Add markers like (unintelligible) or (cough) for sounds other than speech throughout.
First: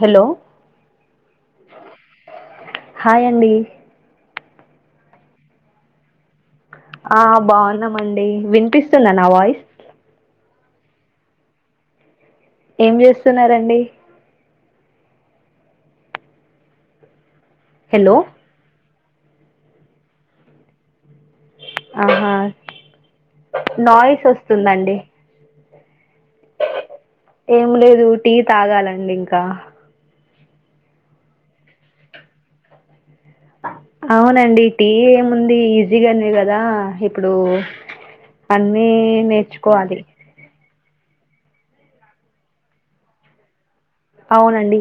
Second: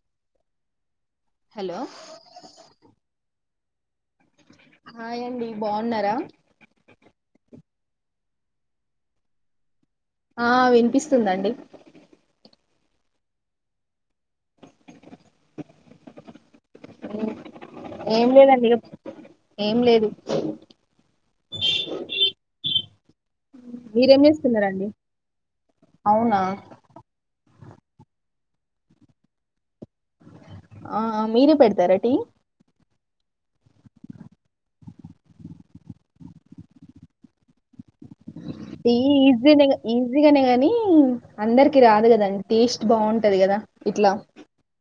Hello hello hi అండి అయండి బాగున్నారా ఆ బాగున్నామండి వినిపిస్తుందా నా వాయిస్ ఆ వినిపిస్తుందండి ఏం చేస్తున్నారండి హలో ఏం లేదండి ఇగ ఏం లేదు ఆహా మీరేం నాయిస్ చేస్తున్నారండి వస్తుందండి అవునా ఏం లేదు టీ తాగాలండి ఇంకా ఆ మీరే పెడతార టీ ఆ అవునండి టీ ఏముంది ఈజీగా గానే కదా ఇప్పుడు అన్నీ ఈ ఈజి నే నేర్చుకోవాలి ఈజి గానే గాని అందరికి రాదు కదా టేస్ట్ బాగుంటది కదా ఇట్లా అవునండి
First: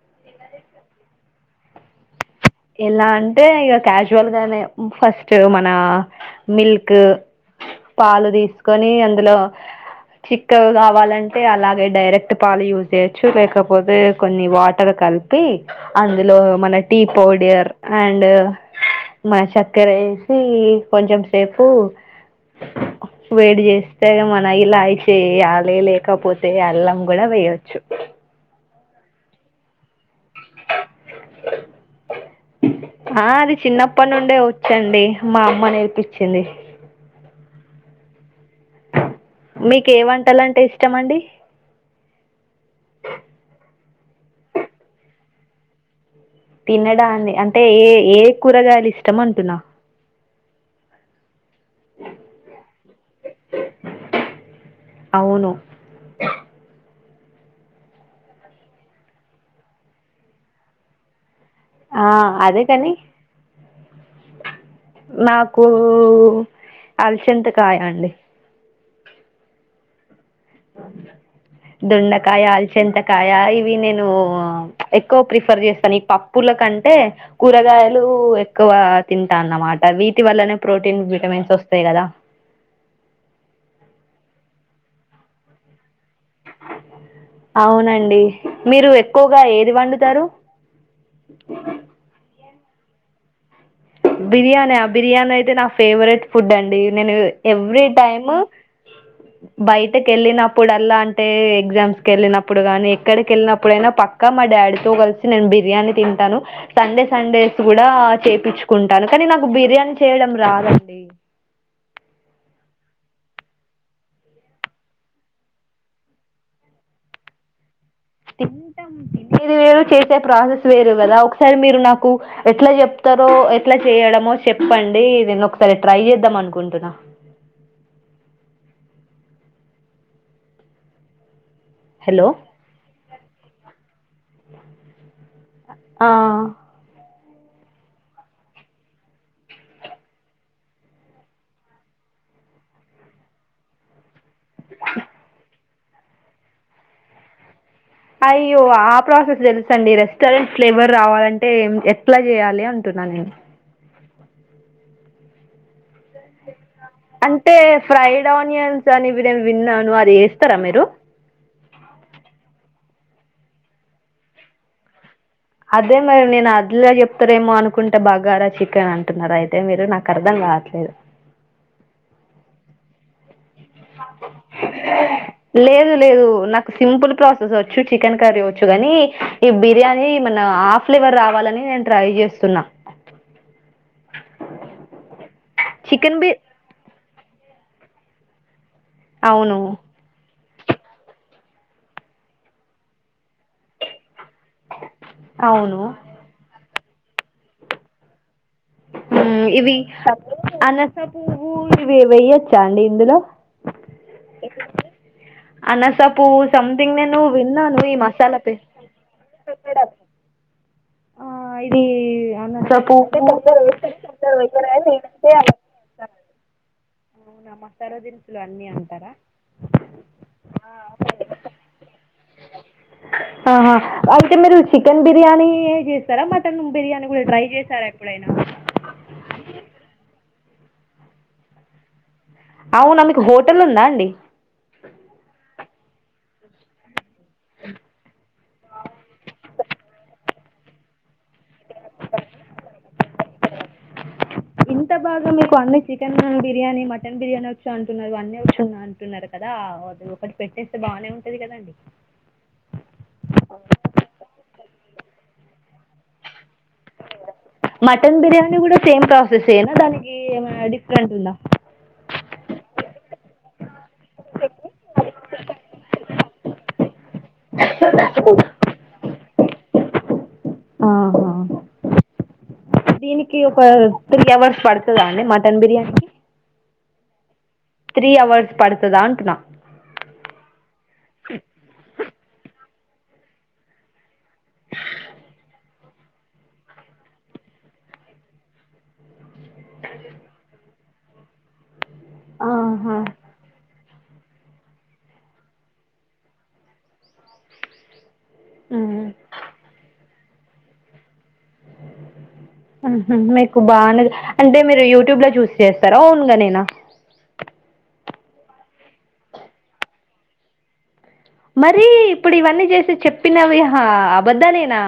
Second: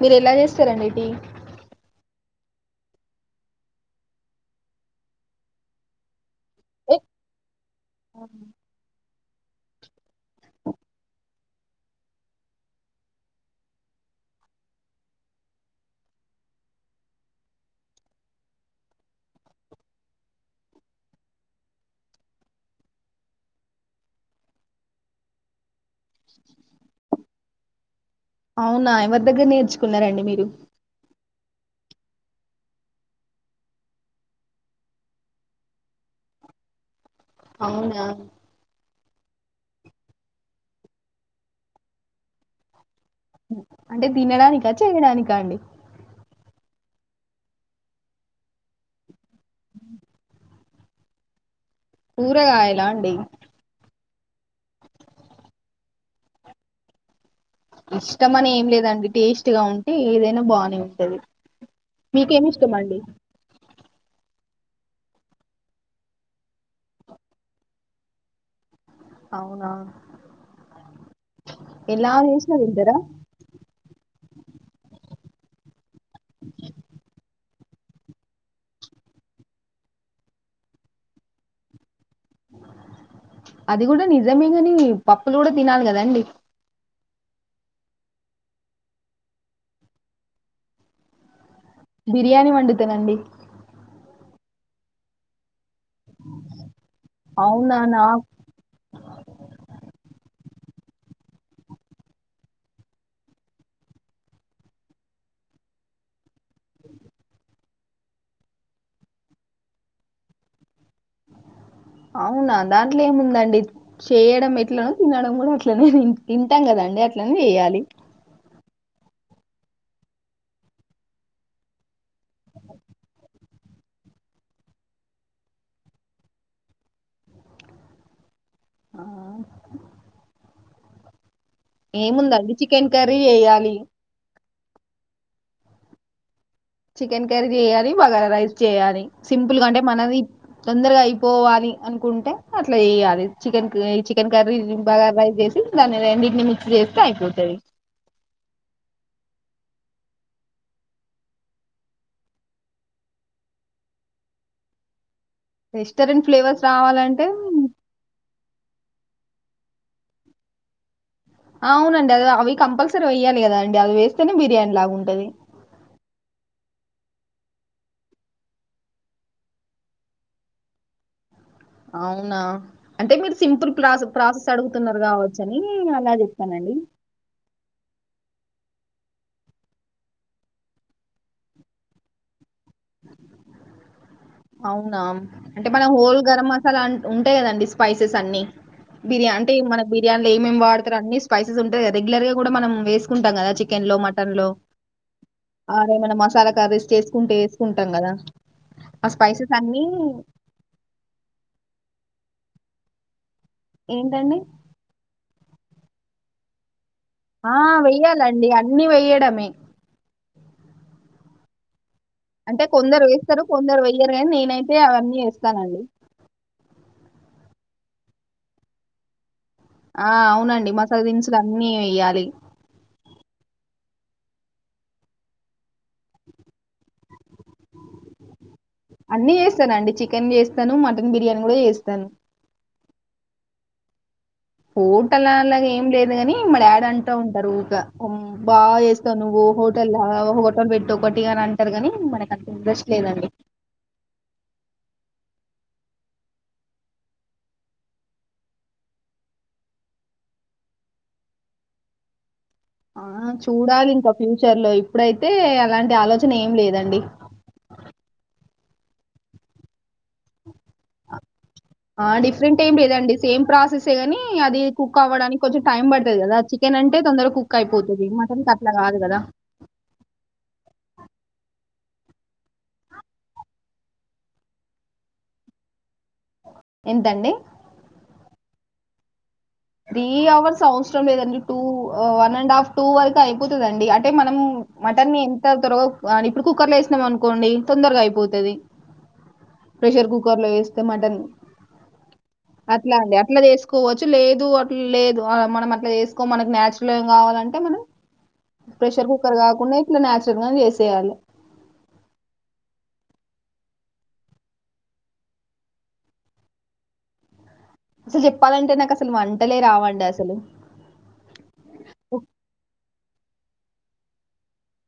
మీరు ఎలా చేస్తారండి టీ ఎలా అంటే ఇగ క్యాజువల్ గానే ఫస్ట్ మన మిల్క్ ఏ పాలు తీసుకొని అందులో చిక్కగ కావాలంటే అలాగే డైరెక్ట్ పాలు యూజ్ చేయొచ్చు లేకపోతే కొన్ని వాటర్ కలిపి అందులో మన టీ పౌడీర్ అండ్ మా చక్కర వేసి కొంచెం సేపు వేడి చేస్తే ఇగ మన ఇలా అయి చేయి (unintelligible) లేకపోతే అల్లం కూడా వేయొచ్చు అవునా ఎవరి దగ్గర నేర్చుకున్నారండి మీరు స ఆ అది చిన్నప్పటి నుండే వచ్చండి మా అమ్మ నేర్పిచ్చింది అవునా మీకు ఏ వంటాలంటే ఇష్టం అండి అంటే తినడానికా చేయడానికా అండి తినదాన్ని అంటే ఏ ఏ కూరగాయలు ఇష్టం అంటున్న కూరగాయల అండి అవును ఇష్టం అని ఏం లేదండి టేస్ట్ గా ఉంటే ఏదైనా బానే ఉంటది ఆ మీకేమి అదేకాని ఇష్టమండి నాకు అలచంతకాయ అండి అవునా ఎలా దొండకాయ చేసినా తింటారా అల్చందకాయ ఇవి నేను క్కువ ప్రిఫర్ చేస్తాను ఈ పప్పుల కంటే కూరగాయలు ఎక్కువ తింటాన్నమాట వీటి వల్లనే ప్రోటీన్ విటమిన్స్ వస్తాయి కదా అది కూడా నిజమే కాని పప్పులు కూడా తినాలి కదండి అవునండి మీరు ఎక్కువగా ఏది వండుతారు బిర్యానీ వండితనండి బిర్యానా బిర్యానీ అయితే నా ఫేవరెట్ ఫుడ్ అండి నేను ఏ అవునా ఎవ్రీ నాకు టైము బయటకి వెళ్ళిన ఇప్పుడు అల్లా అంటే ఎగ్జామ్స్ కెళ్ళినప్పుడు గానీ ఎక్కడికి వెళ్ళినప్పుడైనా పక్క మా డాడితో కలిసి నేను బి బిర్యానీ తింటాను సండే సండేస్ కూడా చేపిచ్చు కుంటాను కానీ నాకు బిర్యానీ చేయడం రాదండి అవునా దాంట్లో ఏముందండి చేయడం ఎట్లనో తినడం కూడా అట్లనే తింటాం కదండి అండి అట్లనే చేయాలి తింటాం తినేది వేరు చేసే ప్రాసెస్ వేరు కదా ఒకసారి మీరు నాకు ఎట్లా చెప్త త్తరో ఎట్లా చేయడమో చెప్పండి నేను ఒకసారి ట్రై చేద్దాం అనుకుంటున్నా ఆ హలో ఏముందండి చికెన్ కర్రీ ఎయ్యలి ఆ చికెన్ కరీ చేయాలి బగార రైస్ చేయాలి సింపుల్ గా అంటే మనది తొందరగా అయిపోవాలి అ కుంటే అట్లా చేయాలి చికెన్ చికెన్ కర్రీ బగ ర్రైస్ చేసి దాన్ని రెండింటిని మిక్స్ చేస్తే ఐపోతాది అయ్యో ఆ ప్రాసెస్ తెలుసఅండి రెస్టారెంట్స్ ఫ్లేవర్ రావాలంటే ఏమ్ ఎట్లా చేయాలి అంటున్న నంని రెస్టరెంట్ ఫ్లేవర్స్ రావాలంటే బ్రౌన్ ఆనియన్స్ అని నే విన్నాను అది వేస్తారా మీరు అవునండి అది అవి కంపల్సరీ వెయ్యాలి కదా అండి అది వేస్తేనే బిర్యానీ లాగా ఉంటది అదే మరి నేను అదిలే చెప్తారేమో అనుకుంటే బగారా చికెన్ అంటున్నారు అయితే మీరు నాకు అర్థం కాట్లేదు అవునా అంటే మీరు సింపుల్ ప్రస ప్రాసెస్ అడుగుతున్నారు కావచ్చు అని లేదు అలా లేదు నాకు చెప్పానండి సింపుల్ ప్రాసెస్ చికెన్ కర్రీ వచ్చు కాని ఈ బిర్యానీ మన్న ఆ ఫ్లేవర్ రావాలని నేను ట్రై చేస్తున్నా అవునా అంటే మన చికెన్ హోల్ బి గరం మసాలా అంట ఉంటాయి కదండి స్పైసెస్ అన్ని బిర్యా అంటే అవును మనకి బిర్యానీ ఏమ్ ఏమ్ వాడుతరో అన్ని స్పైసెస్ ఉంటాయ్ కదా రెగ్లర్ గా కూడా మన వేకుంటాం కదా చికెన్ లో మటన్ లో టన్లో అవును ఆరేమైనా మసాలా కర్రేస్ చేేసుకుంటే వేసుకుంటాం కదా ఇవి అనస పువ్వు ఇవి వేయొచ్చా అండి ఇందులో ఏంటండి అనసపువ్వు సం దింగ్ నేను ఆ! విన్నాను ఈ మసాలా వెయ్యాలండి. పే అన్నీ వెయ్యడమే. (unintelligible) ఆ ఇది అంటే అనాస కొందరు పువ్వు వేస్తారు, కొందరు వెయ్యరు గానీ నేనైతే అవన్నీ ఏస్తానండి. అవును ఆ మసాలా దినుసులు అన్ని అంటారా ఆ అవునండి మసాల దినుసులు అన్నీ వేయాలి ఆహా అయితే మీరు చికెన్ బిర్యానీ చేస్తారా మటన్ బిర్యానీ కూడా ట్రై చేసారా ఎప్పుడైనా అన్నీ చేస్తానుండి చికెన్ చేస్తాను మటన్ బిర్యానీ కూడా చేస్తాను అవునా మీకు హోటల్ ఉందా అండి హోటల్ అలాగా ఏం లేదు కానీ మా డాడీ వన్ అంట ఉంటారు ఊక ఊ బాగా చేస్తావు నువ్వు హోటల్ లాగా హోటల్ పెట్టు ఒకటి అని అన్ అంటారు కాని మనకు అంత ఇంట్రెస్ట్ లేదండి ఇంత బాగా మీకు అన్నీ చికెన్ బిర్యానీ మటన్ బిర్యానీ వచ్చు అంటున్నారు అన్నీ వచ్చు అంటున్నారు కదా ఆ అది ఒకటి పెట్టేస్తే బానే ఉంటది కదండి ఆ చూడాలి ఇంకా ఫ్యూచర్ లో ఇప్పుడైతే అలాంటి ఆలోచన ఏం లేదండి మటన్ బిర్యానీ కూడా సేమ్ ప్రాసెస్సేనా దానికి ఏమన్నా డిఫరెంట్ ఉందా అదేనండి సేమ్ ప్రాసెస్ సే కాని అది కుక్ అవ్వడానికి కొంచెం టైం పడతది కదా చికెన్ అంటే అంటే తొందర కుక్ అయిపోతుంది మటన్ కట్లా కాదు కదా ఆహా దీనికి ఒక త్రీ అవర్స్ పడతదా అండి మటన్ బిర్యానీకి ఎంటండీ త్రీ హవర్స్ పడతదా అంటన్నా త్రీ అవర్స్ అవసరం లేదండి two one and half two వరకు అయిపోతదండి అ అంటే మనం మటన్ ఎంత త్రో కాని ఇప్పుడు కుక్కర్ లో వేసినాం అనుకోండి తొందరగా అయిపోతుంది ప్రెషర్ కుక్కర్ లో వే మటన్ అట్లా ఆహా అండి అట్లా చేసుకోవచ్చు లేదు లేదు అట్లా లేదు మనం అట్లా చేసుకొం మనకి నచురల్ గా కావాలంటే మనం ప్రెషర్ కుక్కర్ కాకుండా ఇట్లా నాచురల్ గా చేసేయాలి హుహు మీకు బాగానే అంటే మీరు యూట్యూబ్ లో చూసి చేస్తారా ఓన్ గానేనా అసలు చెప్పాలంటే నాకు అసలు వంటలే రావండి అసలు మరి ఇప్పుడు ఇవన్నీ చేసి చెప్పినవిహా అబద్ద నేనా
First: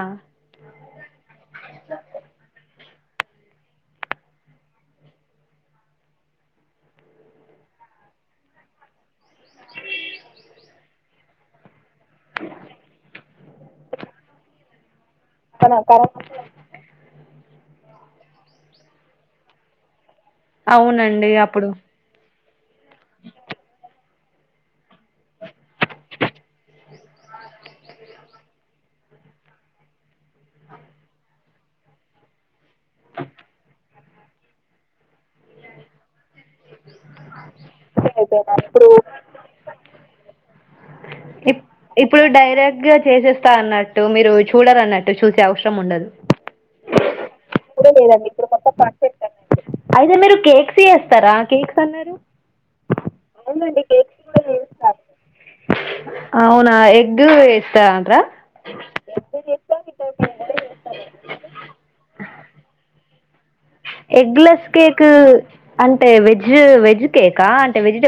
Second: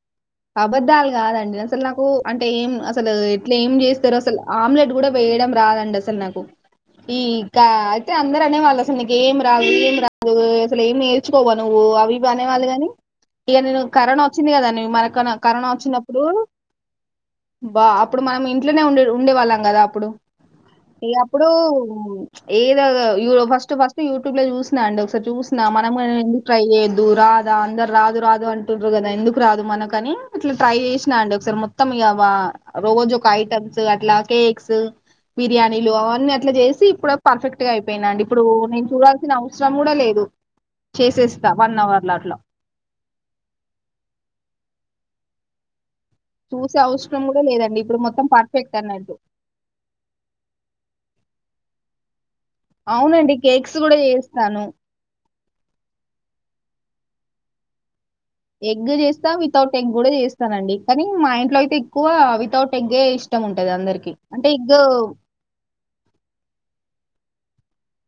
అబధాలు కాదండి అసలు నాకు అంటే ఏం అసలు ఇట్లా ఏం చేస్తారుో అసలు ఆమ్లెట్ కూడా వేయడం రాదండి అసలు నాకు ఇంకా అయితే అందరు అనే వాళ్ళు అసలు ఏం రాదు ఏం రాదు అసలు ఏం నేర్చుకోవా నువ్వు అవి బనేవాళ్ళు గాని ఇక నే కరోనా వచ్చింది కదా నువవు మనక కరోనా వచ్చినప్పుడు బా అప్పుడు మనం ఇంట్లోనే ఉండే ఉండే వాళ్ళం కదా అప్పుడు ఇ అప్పుడు ఏదో ఫస్ట్ ఫస్ట్ యూట్యూబ్ లో చూసినా అండి ఒకసారి చూసిన మనం ఎందుకు ట్రై చేయొద్దు రాదా అందరు రాదు రాదు అంటు్ర కదా ఎందుకు రాదు మనకు కానీ ఇట్లా ట్రై చేసినా అండి ఒకసారి మొత్తం ఇ రోజు ఒక ఐటమ్స్ అట్లా కేక్స్ బిర్యానీలు అవన్నీ అట్లా చేసి పర్ఫెక్ట్ గా అయిపోయింద అండి ఇప్పుడు నేను చూడాల్సిన అవసరం కూడా లేదు చేసే ఇప్ ఇప్పుడు డైరెక్ట్ గా చేసేస్తా అన్నట్టు మీరు చూడరు అన్నట్టు చూసే అవసరం ఉండదు చూసే అవసరం కూడా లేదండి ఇప్పుడు మొత్తం పర్ఫెక్ట్ అన్నట్టు అయితే మీరు కేక్స్ చేస్తారా కేక్స్ అన్నారు అవునండి కేక్స్ కూడా చేస్తాను అవునా ఎగ్ ఇస్త అంత్ర ఎగ్ చేస్తా వితౌట్ ఎగ్ కూడా చేస్తానండి కానీ మా ఇంట్లో అయితే ఎక్కువ వితౌట్ ఎగ్ే ఇష్ట ఎగ్లస్ కేక్ అంటే వెజ్ వెజ్ కేకా అంటే వెజ్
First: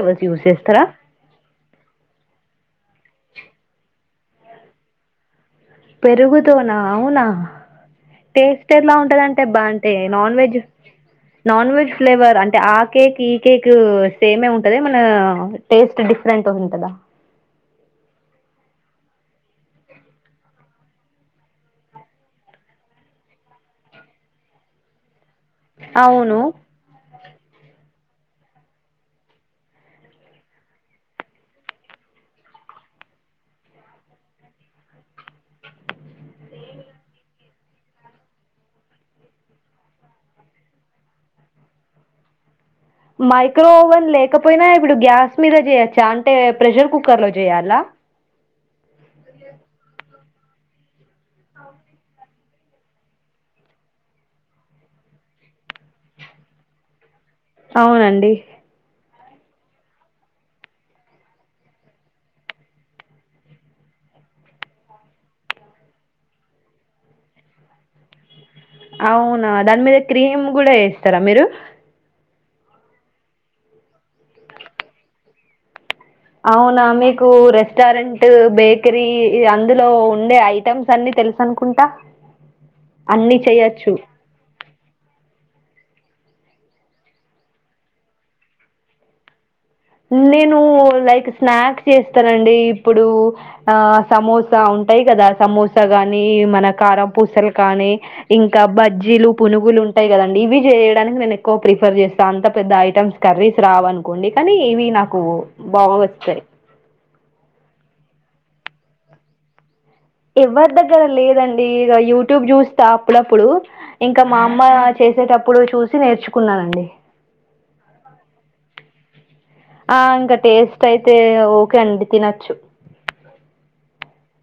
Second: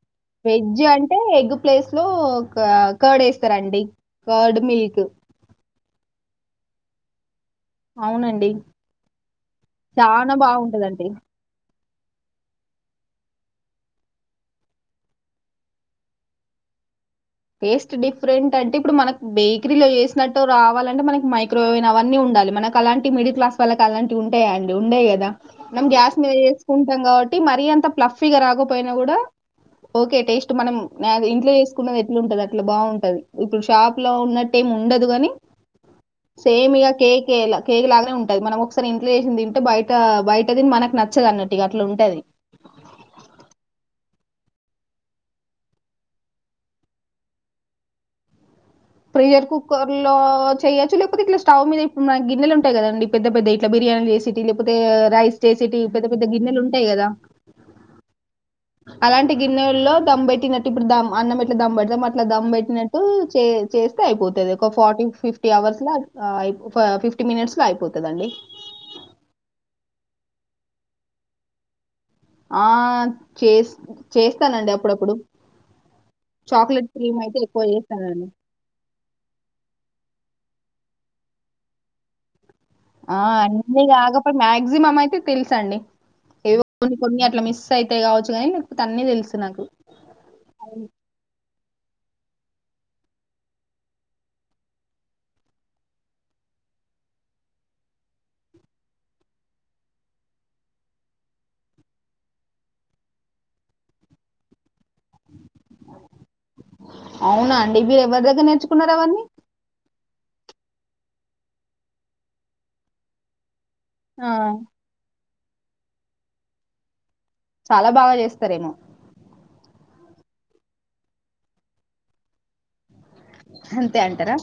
వెజ్ అంటే ఎగ్ ప్లేస్ అ లో ఒక కర్డ్ వేస్తారంండి కర్డ్ మిల్క్ పెరుగుదనా అవునా అవునండి. టేస్ట్ ఎలా ఉంటదింటే బా అంటే చాలా నాన్ వెజ్ బావుంటదండి. నాన్ వెజ్ ఫ్లేవర్ అంటే ఆ కేక్ ఈ కేక్ సేమే ఉంటది మన టేస్ట్ డిఫరెంట్ ఉ ఉంటదా టేస్ట్ డిఫరెంట్ అంటే ఇప్పుడు మనకు బేకరీలో చేసినట్టు రావాలంటే మనకి మైక్రోవేవన్ అవన్నీ ఉంట మన అలాంటి మిడిల్ క్లాస్ వాళ్ళకి అలాంటి ఉంటాయా అండి ఉండేయి కదా మనం గ్యాస్ మీద అవును వేసుకుంటాం కాబట్టి మరి అంత ప్లఫిగా రాకపోయినా కూడా ఓకే టేస్ట్ మనం ఇంట్లో వసుకు ఇట్లు ఉంటది అట్లా బాగుంటది ఇప్పుడు షాప్ లో ఉన్నట్టటు ఏం ఉండదు కాగాని సేమ్ ఇ కేక్ కేక్ లాగానే ఉంటంది మనం ఒకసారి ఇంట్లో చేసింది తింటే బయట బయటదిని మన నచ్చదు అన్నట్టు అట్లా ఉంటేది (unintelligible) మైక్రోఓవెన్ లేకపోయినా ఇప్పుడు గ్యాస్ మీద చేయొచ్చా అంటే ప్రెషర్ కుక్కర్ లో చేయాలా ప్రెషర్ కుక్కర్ లో చెయ్యొచ్చు లేపోతే ఇట్లా స్టవ్ మీద ఇప్పుడు నా గిన్నెలు ఉంటాయి కదండి పెద్ద పెద్ద ఇట్లా బిర్యానీ చేసేటి లేకపోతే రైస్ చేసేటి పెద్ద పెద్ద గిన్నెలు ఉంటాయి కదా అవునండి అలాంటి గిన్నెల్లో దమ్ పెట్టినట్టు ఇప్పుడు దమ్ అన్నం ఇట్లా దమ్ పెడతాం అట్లా దమ్బట్టినట్టు చే చేస్తా అయిపోతుది ఒక ఫార్టీ ఫిఫ్టీ అవర్స్ లో ఫిఫ్టీ మినిట్స్ లో అయిపోతుదండి అవునా దాని మీద క్రీమ్ కూడా వేస్తారా మీరు ఆ చేస్ చేస్తానండి అప్పుడప్పుడు అవునా చాక్లేట్ క్రీమ్ మీకు అయితే ఎక్కువ రెస్టారెంట్ చేస్తానండి. బేకరీ అందులో ఉండే ఐటమ్స్ సన్నీ తెలుసు అనుకుంటా ఆ అన్ని అన్నీ చెయొచ్చు కాగాపో మా్యాక్సిమం అయితే తెలుస అండి ఏో కొన్ని కొన్ని అట్లా మిస్ అయితే కావచ్చు కానీ తన్న తెలుసు నాకు నేను లైక్ స్నాక్స్ చేస్తనండి ఇప్పుడు ఆ సమోసా ఉంటాయి కదా సమోసా గాని మన కారం పూసలు కానీ ఇంకా బజ్జీలు పునుగులు ఉంటాయి కదండి ఇవి చేయడానికి నేను ఎక్కువ ప్రిఫర్ చేస్తా అంత పెద్ద ఐటెమ్స్ కర్రీస్ రావ అనుకోండి కానీ ఏవి నాకు బాగా వస్తాయి అవునా అండి మీరు ఎవరి దగ్గర నేర్చుకున్నారు అవన్నీ ఇవరి దగ్గర లేదండి ఇగ యూట్యూబ్ చూస్త అప్పుడప్పుడు ఇంకా ఆ! మా అమ్మ చేసేటప్పుడు ప్పుడు చూసి నేర్చుకున్నానండి చాలా బాగా చేస్తారేమో ఆ ఇంకా టేస్ట్ అయితే ఓకే అండి తినొచ్చు అంతే అంటారా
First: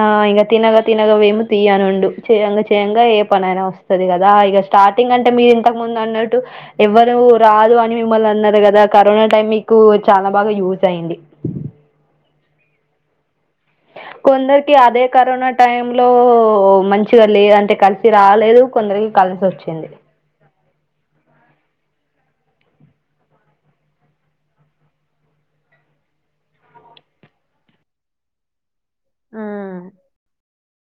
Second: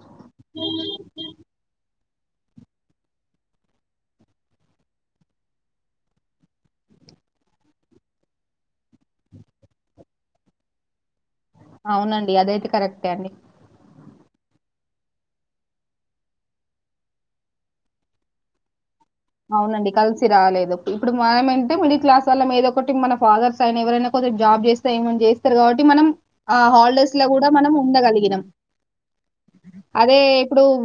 ఆ ఇంగ తినగ తినగ వేము తియనుండు చేయంగా చేయంగా ఏ పనైనా వస్తది గదా ఇక స్టార్టింగ్ అంటే మీరు ఇంతకు ముందు అన్నట్టు ఎవరు రాదు అని మిమ్మల్ని అన్నారు కదా కరోనా టైం మీకు చాలా బాగా యూజ్ అయ్యంది అవునండి అదైతే కరెక్టే అండి కొందరికి అదే కరోనా టైమ్ లో మంచిగా లే అంటే కలిసి రాలేదు కొందరికి కలిసి వచ్చింది అవునండి కలిసి రాలేదు ఇప్పుడు మనం ఏంటి మిడిల్ క్లాస్ వాళ్ళం ఏదోకటి మన ఫాదర్స్ అయిన ఎవరైనా కొంచం జాబ్ చేస్తా ఏమన చేస్తారు కాబట్టి మనం హాలిడేస్ లో కూడా మనం ఉండగలిగినం ఉమ్ అదే ఇప్పుడు